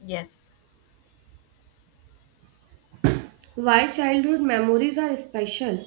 Yes. Why childhood memories are special?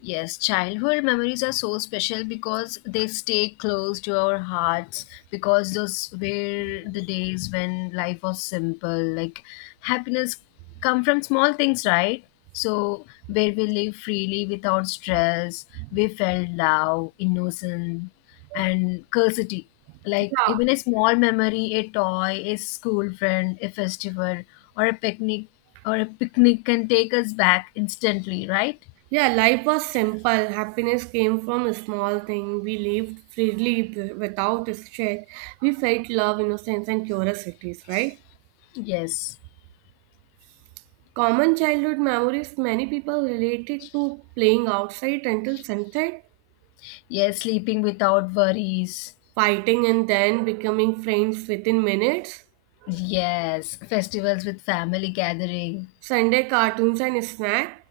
Yes, childhood memories are so special because they stay close to our hearts because those were the days when life was simple. Like happiness come from small things, right? So where we live freely without stress, we felt love, innocent and curiosity. Like Yeah. even a small memory, a toy, a school friend, a festival or a picnic or a picnic can take us back instantly, right? Yeah, life was simple. Happiness came from a small thing. We lived freely without stress. We felt love, innocence, and curiosities, right? Yes. Common childhood memories many people related to playing outside until sunset, Yes, sleeping without worries. fighting and then becoming friends within minutes, Yes, festivals with family gathering. Sunday cartoons and snack,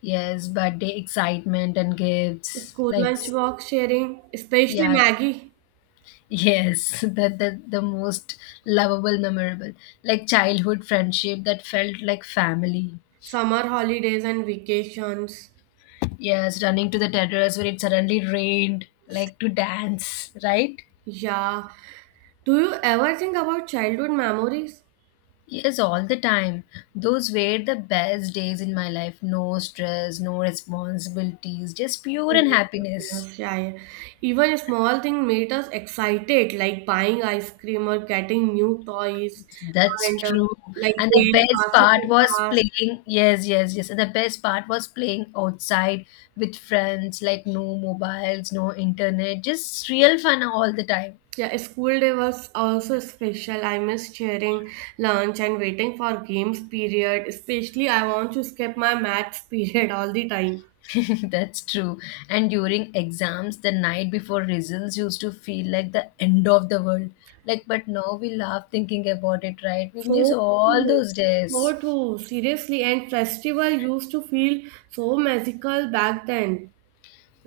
Yes, birthday excitement and gifts. school Like, lunch box sharing, especially yeah, Maggie, yes, that the most lovable, memorable. Like childhood friendship that felt like family. summer holidays and vacations. Yes, running to the terrace when it suddenly rained, like to dance, right? Yeah. Do you ever think about childhood memories? Yes, all the time. Those were the best days in my life. No stress, no responsibilities, just pure and Oh, happiness. happiness. Yeah, yeah. Even a small thing made us excited, like buying ice cream or getting new toys, That's and true. like And the playing best classes part in was class. playing. Yes, yes, yes. And the best part was playing outside with friends, like no mobiles, no internet, just real fun all the time. Yeah, school day was also special. I miss sharing lunch and waiting for games period. Especially, I want to skip my maths period all the time. That's true. And during exams, the night before results used to feel like the end of the world. Like, but now we laugh thinking about it, right? We miss So all true, those so days. true, seriously. And festival used to feel so magical back then.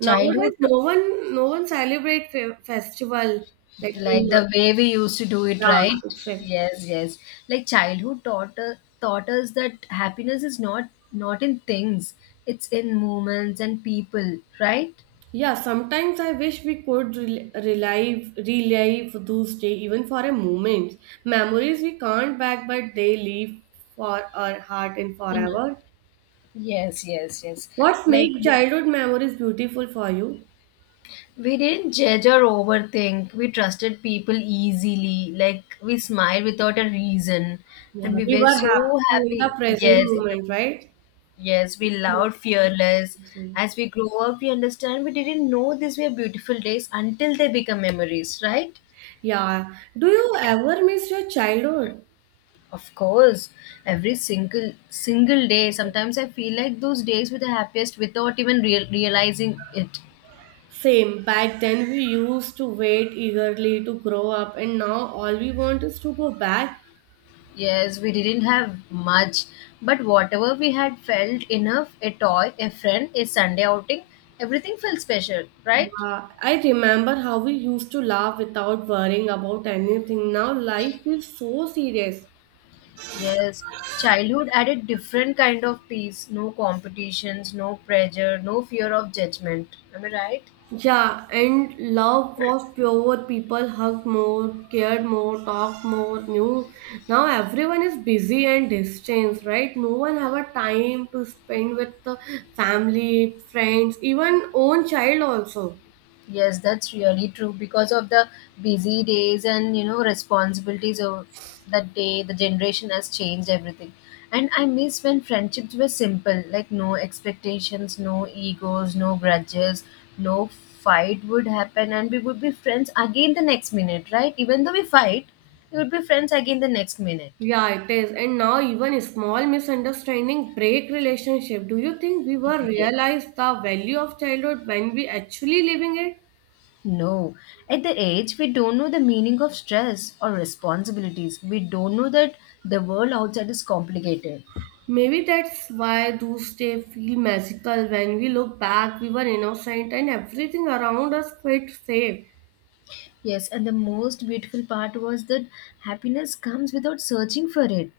Childhood, no one celebrate festival like like too the much. way we used to do it, Yeah, right? exactly. Yes, yes. Like childhood taught us that happiness is not in things; it's in moments and people, right? Yeah, sometimes I wish we could relive those days, even for a moment. Memories we can't back, but they live for our heart and In forever. Yes, yes, yes. What Like makes childhood memories beautiful for you? we didn't judge or overthink. We trusted people easily. Like we smiled without a reason, Yeah, and we we were were so happy in the happy. present Yes, in the, moment, right? yes, we loved fearless. As we grow up, we understand we didn't know these were beautiful days until they become memories, right? Yeah. Do you ever miss your childhood? Of course, every single day. Sometimes I feel like those days were the happiest without even realizing it. Same. Back then, we used to wait eagerly to grow up, and now all we want is to go back. Yes, we didn't have much, but whatever we had felt enough a toy, a friend, a Sunday outing everything felt special, right? I remember how we used to laugh without worrying about anything. Now life feels so serious. Yes, childhood added different kind of peace no competitions, no pressure, no fear of judgment. Am I right? Yeah, and love was pure. People hugged more, cared more, talked more, knew. Now everyone is busy and distanced, right? No one have a time to spend with the family, friends, even own child also. Yes, that's really true because of the busy days and you know responsibilities of that day, the generation has changed everything. And I miss when friendships were simple, like no expectations, no egos, no grudges, no fight would happen, and we would be friends again the next minute, right? Even though we fight, we would be friends again the next minute. Yeah, it is. And now even a small misunderstanding break relationship. Do you think we were Yeah. realized the value of childhood when we actually living it? No, at that age, we don't know the meaning of stress or responsibilities. We don't know that the world outside is complicated. Maybe that's why those days feel magical. When we look back, we were innocent and everything around us felt safe. Yes, and the most beautiful part was that happiness comes without searching for it.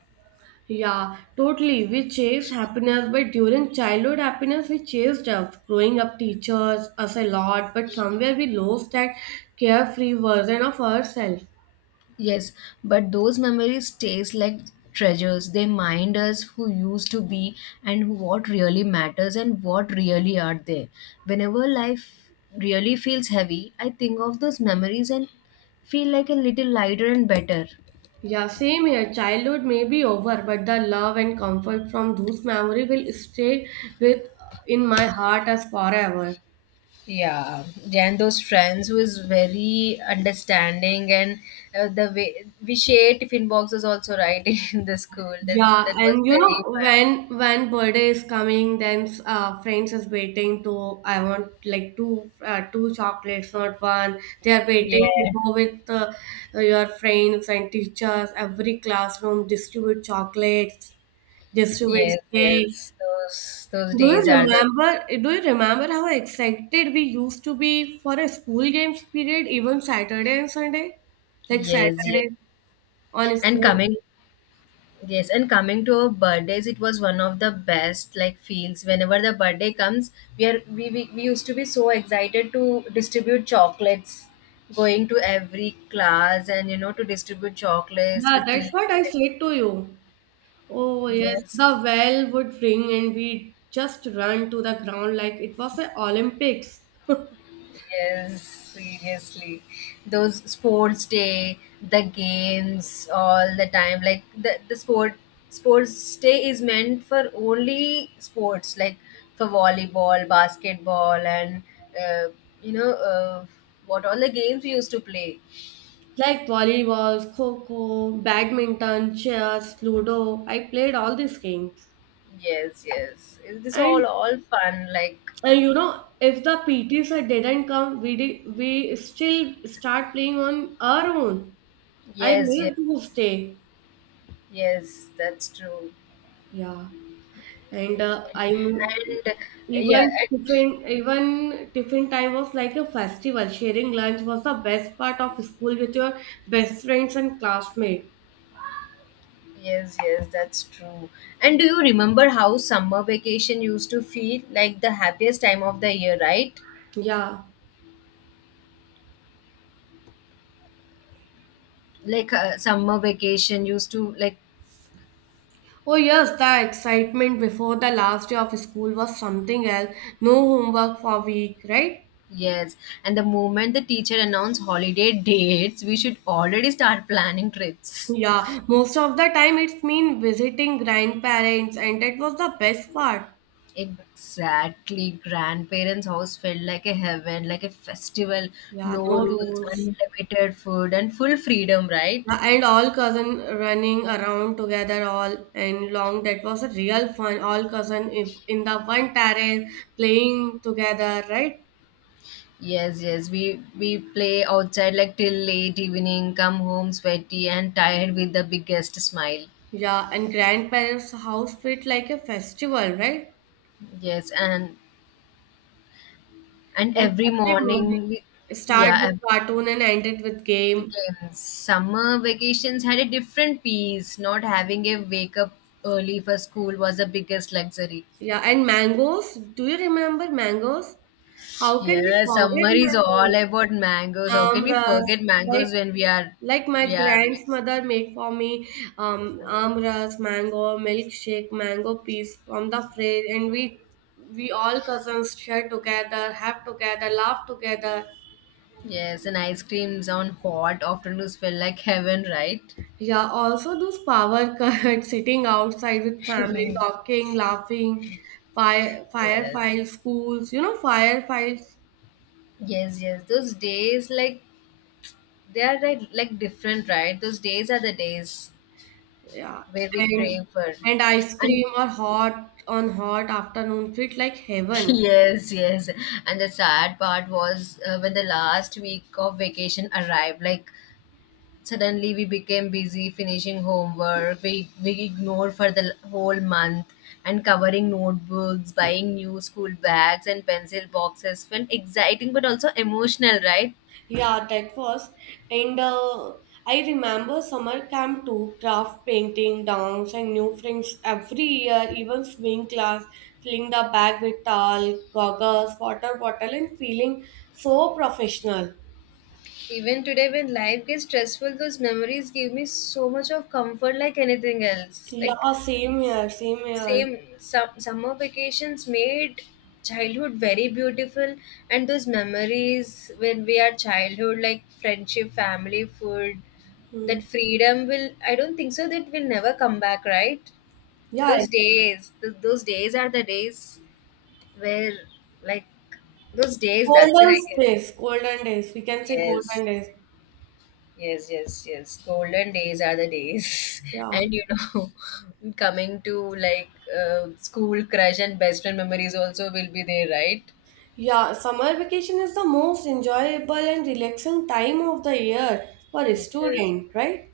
Yeah, totally. We chase happiness, but during childhood happiness, we chased us. Growing up teachers us a lot, but somewhere we lost that carefree version of ourselves. Yes, but those memories stays like treasures. They remind us who used to be and who- what really matters and what really are there. Whenever life really feels heavy, I think of those memories and feel like a little lighter and better. Yeah, same here. Childhood may be over, but the love and comfort from those memories will stay with in my heart as forever. Yeah, and those friends who is very understanding and the way we shared tiffin boxes also right in the school. That's Yeah, that was and you know very fun. when birthday is coming, then friends is waiting to I want like two two chocolates, not one. They are Yeah, waiting to go with your friends and teachers. Every classroom distribute chocolates, distribute yes, cake. yes. Those days are the Do you remember how excited we used to be for a school games period, even Saturday and Sunday, like yes, yes. Saturday on a And school coming day? yes, and coming to our birthdays, it was one of the best like feels. Whenever the birthday comes, we are we used to be so excited to distribute chocolates, going to every class and you know to distribute chocolates Yeah, with that's tea. what I said to you. Oh, yes, Yes. the bell would ring and we just run to the ground like it was the Olympics. Yes, seriously. Those sports day, the games all the time. Like the sports day is meant for only sports, like for volleyball, basketball, and uh, you know uh, what all the games we used to play. Like volleyball, kho-kho, badminton, chess, ludo. I played all these games. Yes, yes. This And, all fun. Like and you know, if the PT sir didn't come, we still start playing on our own. I yes, yes, missed those day. yes. That's true. Yeah. and I'm And yeah, even tiffin time was like a festival. Sharing lunch was the best part of school with your best friends and classmates. yes, yes, that's true. And do you remember how summer vacation used to feel like the happiest time of the year, right? Yeah. Like summer vacation used to like Oh yes, the excitement before the last day of school was something else. No homework for week, right? yes, and the moment the teacher announced holiday dates, we should already start planning trips. Yeah, most of the time it's mean visiting grandparents, and that was the best part. Exactly, grandparents' house felt like a heaven, like a festival, Yeah, no no rules, rules. unlimited food, and full freedom, right? And all cousin running around together all and long. That was a real fun. All cousin if in the one terrace playing together, right? Yes, yes. We play outside like till late evening, come home sweaty and tired with the biggest smile. Yeah, and grandparents' house felt like a festival, right? Yes, and And every every morning morning we, start yeah, with cartoon and end it with the game. games. Summer vacations had a different peace. Not having a wake up early for school was the biggest luxury. Yeah, and mangoes. Do you remember mangoes? How can we Yeah, forget summer is all mangoes? about mangoes. How can we Amras, forget like mangoes when Like my we are like grandmother made for me amras, mango, milkshake, mango piece from the fridge, and we all cousins share together, have together, laugh together. yes, and ice creams on hot afternoons felt like heaven, right? Yeah, also those power cut sitting outside with family, talking, laughing, fire Yes. files, schools, you know, fire files. Yes, yes. Those days, like they are like different, right? Those days are the days Yeah, where we and crave for, and ice and cream or hot on hot afternoon treat like heaven. yes, yes. And the sad part was when the last week of vacation arrived. Like suddenly we became busy finishing homework. We ignored for the whole month and covering notebooks, buying new school bags and pencil boxes felt exciting but also emotional, right? Yeah, that was. And I remember summer camp too, craft painting, dance, and new friends every year, even swimming class, filling the bag with towel, goggles, water bottle, and feeling so professional. Even today, when life gets stressful, those memories give me so much of comfort like anything else. Like, Yeah, same here, same here. same some summer vacations made childhood very beautiful, and those memories when we are childhood, like friendship, family, food, Hmm. that freedom will, I don't think so, that will never come back, right? Yeah, Those days, those days are the days where, like, those days, that's it, golden I guess. days, golden days. We can say Yes. golden days. Yes, yes, yes. Golden days are the days. Yeah. And you know, coming to like school crush and best friend memories also will be there, right? Yeah, summer vacation is the most enjoyable and relaxing time of the year for a Yes, student, right?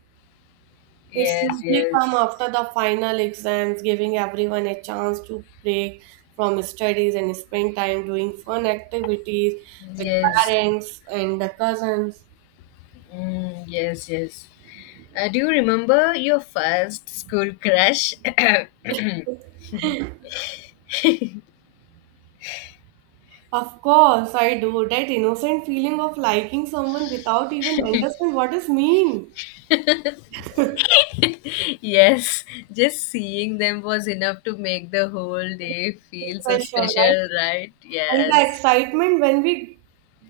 It's yes, usually come yes, after the final exams, giving everyone a chance to break from studies and spend time doing fun activities with yes, parents and the cousins. mm, yes, yes. Do you remember your first school crush? Of course, I do. That innocent feeling of liking someone without even understand what is mean. Yes, just seeing them was enough to make the whole day It's feel so special, right? special, right? And the Yes. excitement when we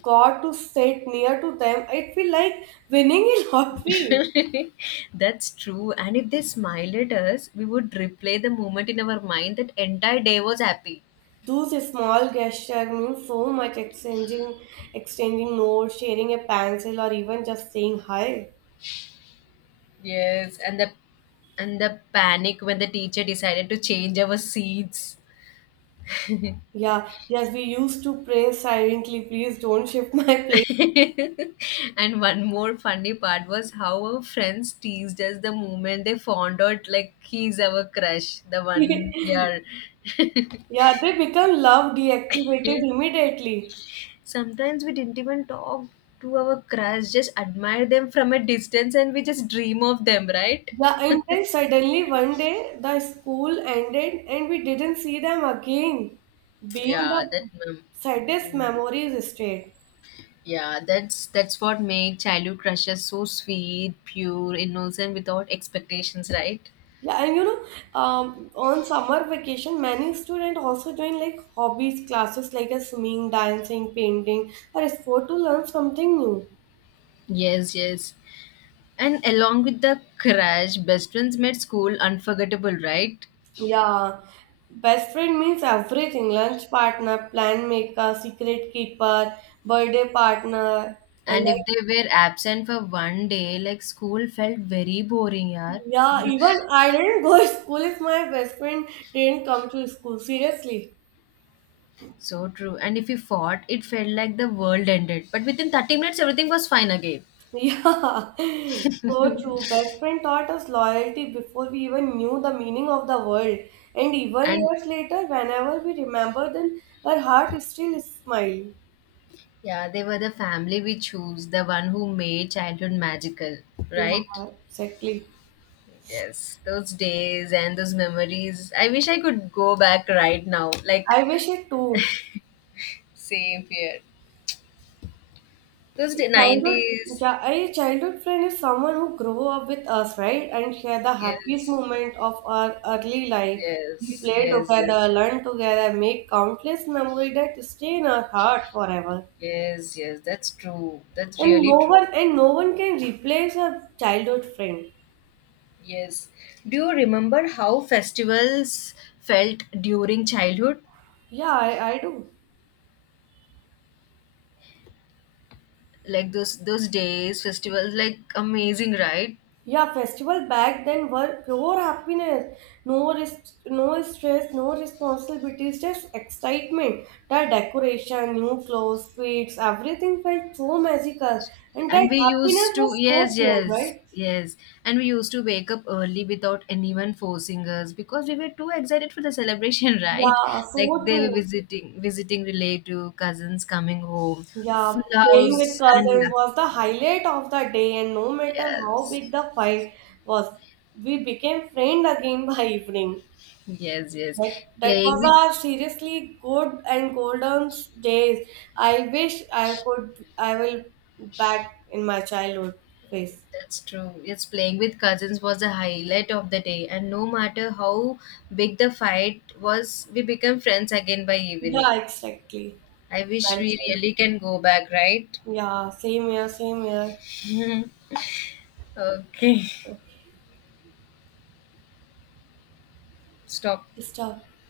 got to sit near to them, it feel like winning a lottery. That's true. And if they smiled at us, we would replay the moment in our mind that entire day was happy. Those small gestures mean so much exchanging notes, sharing a pencil, or even just saying hi. Yes, and the panic when the teacher decided to change our seats. Yeah, yes, we used to pray silently, please don't shift my place. And one more funny part was how our friends teased us the moment they found out like he's our crush, the one Yeah, year. they become love deactivated immediately. Sometimes we didn't even talk to our crush, just admire them from a distance and we just dream of them, right? Yeah, and then suddenly one day the school ended and we didn't see them again, being Yeah, the saddest memories stayed. yeah, that's what made childhood crushes so sweet, pure, innocent, without expectations, right? Yeah, and you know, on summer vacation, many students also join like hobbies classes like a swimming, dancing, painting, or a sport to learn something new. Yes, yes. And along with the crush, best friends made school unforgettable, right? Yeah, best friend means everything lunch partner, plan maker, secret keeper, birthday partner. And And like, if they were absent for one day, like school felt very boring, yeah. yeah, even I didn't go to school if my best friend didn't come to school. Seriously. So true. And if you fought, it felt like the world ended. But within 30 minutes, everything was fine again. Yeah, so true. Best friend taught us loyalty before we even knew the meaning of the word. And even And years later, whenever we remember them, her heart still smiles. yeah, they were the family we choose, the one who made childhood magical, right? Yeah, exactly. Yes, those days and those memories. I wish I could go back right now. Like, I wish it too. same here. Those A day, childhood, 90s. yeah, a childhood friend is someone who grew up with us, right? And share the happiest Yes, moment of our early life. We yes, play yes, together, yes, learn together, make countless memories that stay in our heart forever. yes, yes. That's true. That's And really true. No one can replace a childhood friend. Yes. Do you remember how festivals felt during childhood? Yeah, I do. Like those days, festivals, like amazing, right? Yeah, festival back then were pure happiness. No risk, no stress, no responsibilities, just excitement. The decoration, new clothes, sweets, everything felt so magical. And And that we used happiness to, was so yes, pure, yes, right? yes. And we used to wake up early without anyone forcing us because we were too excited for the celebration, right? Yeah, Like so they were true. Visiting relative, cousins coming home, Yeah, full playing with house, and cousins was the highlight of the day, and no matter how yes, big the fight was, we became friends again by evening. yes, yes. That Playing with, was a seriously good and golden days. I wish I will back in my childhood phase. that's true. Yes, playing with cousins was the highlight of the day. And no matter how big the fight was, we became friends again by evening. Yeah, exactly. I wish we Grandson. really can go back, right? Yeah, same here, same here. Okay, Okay, stop. stop.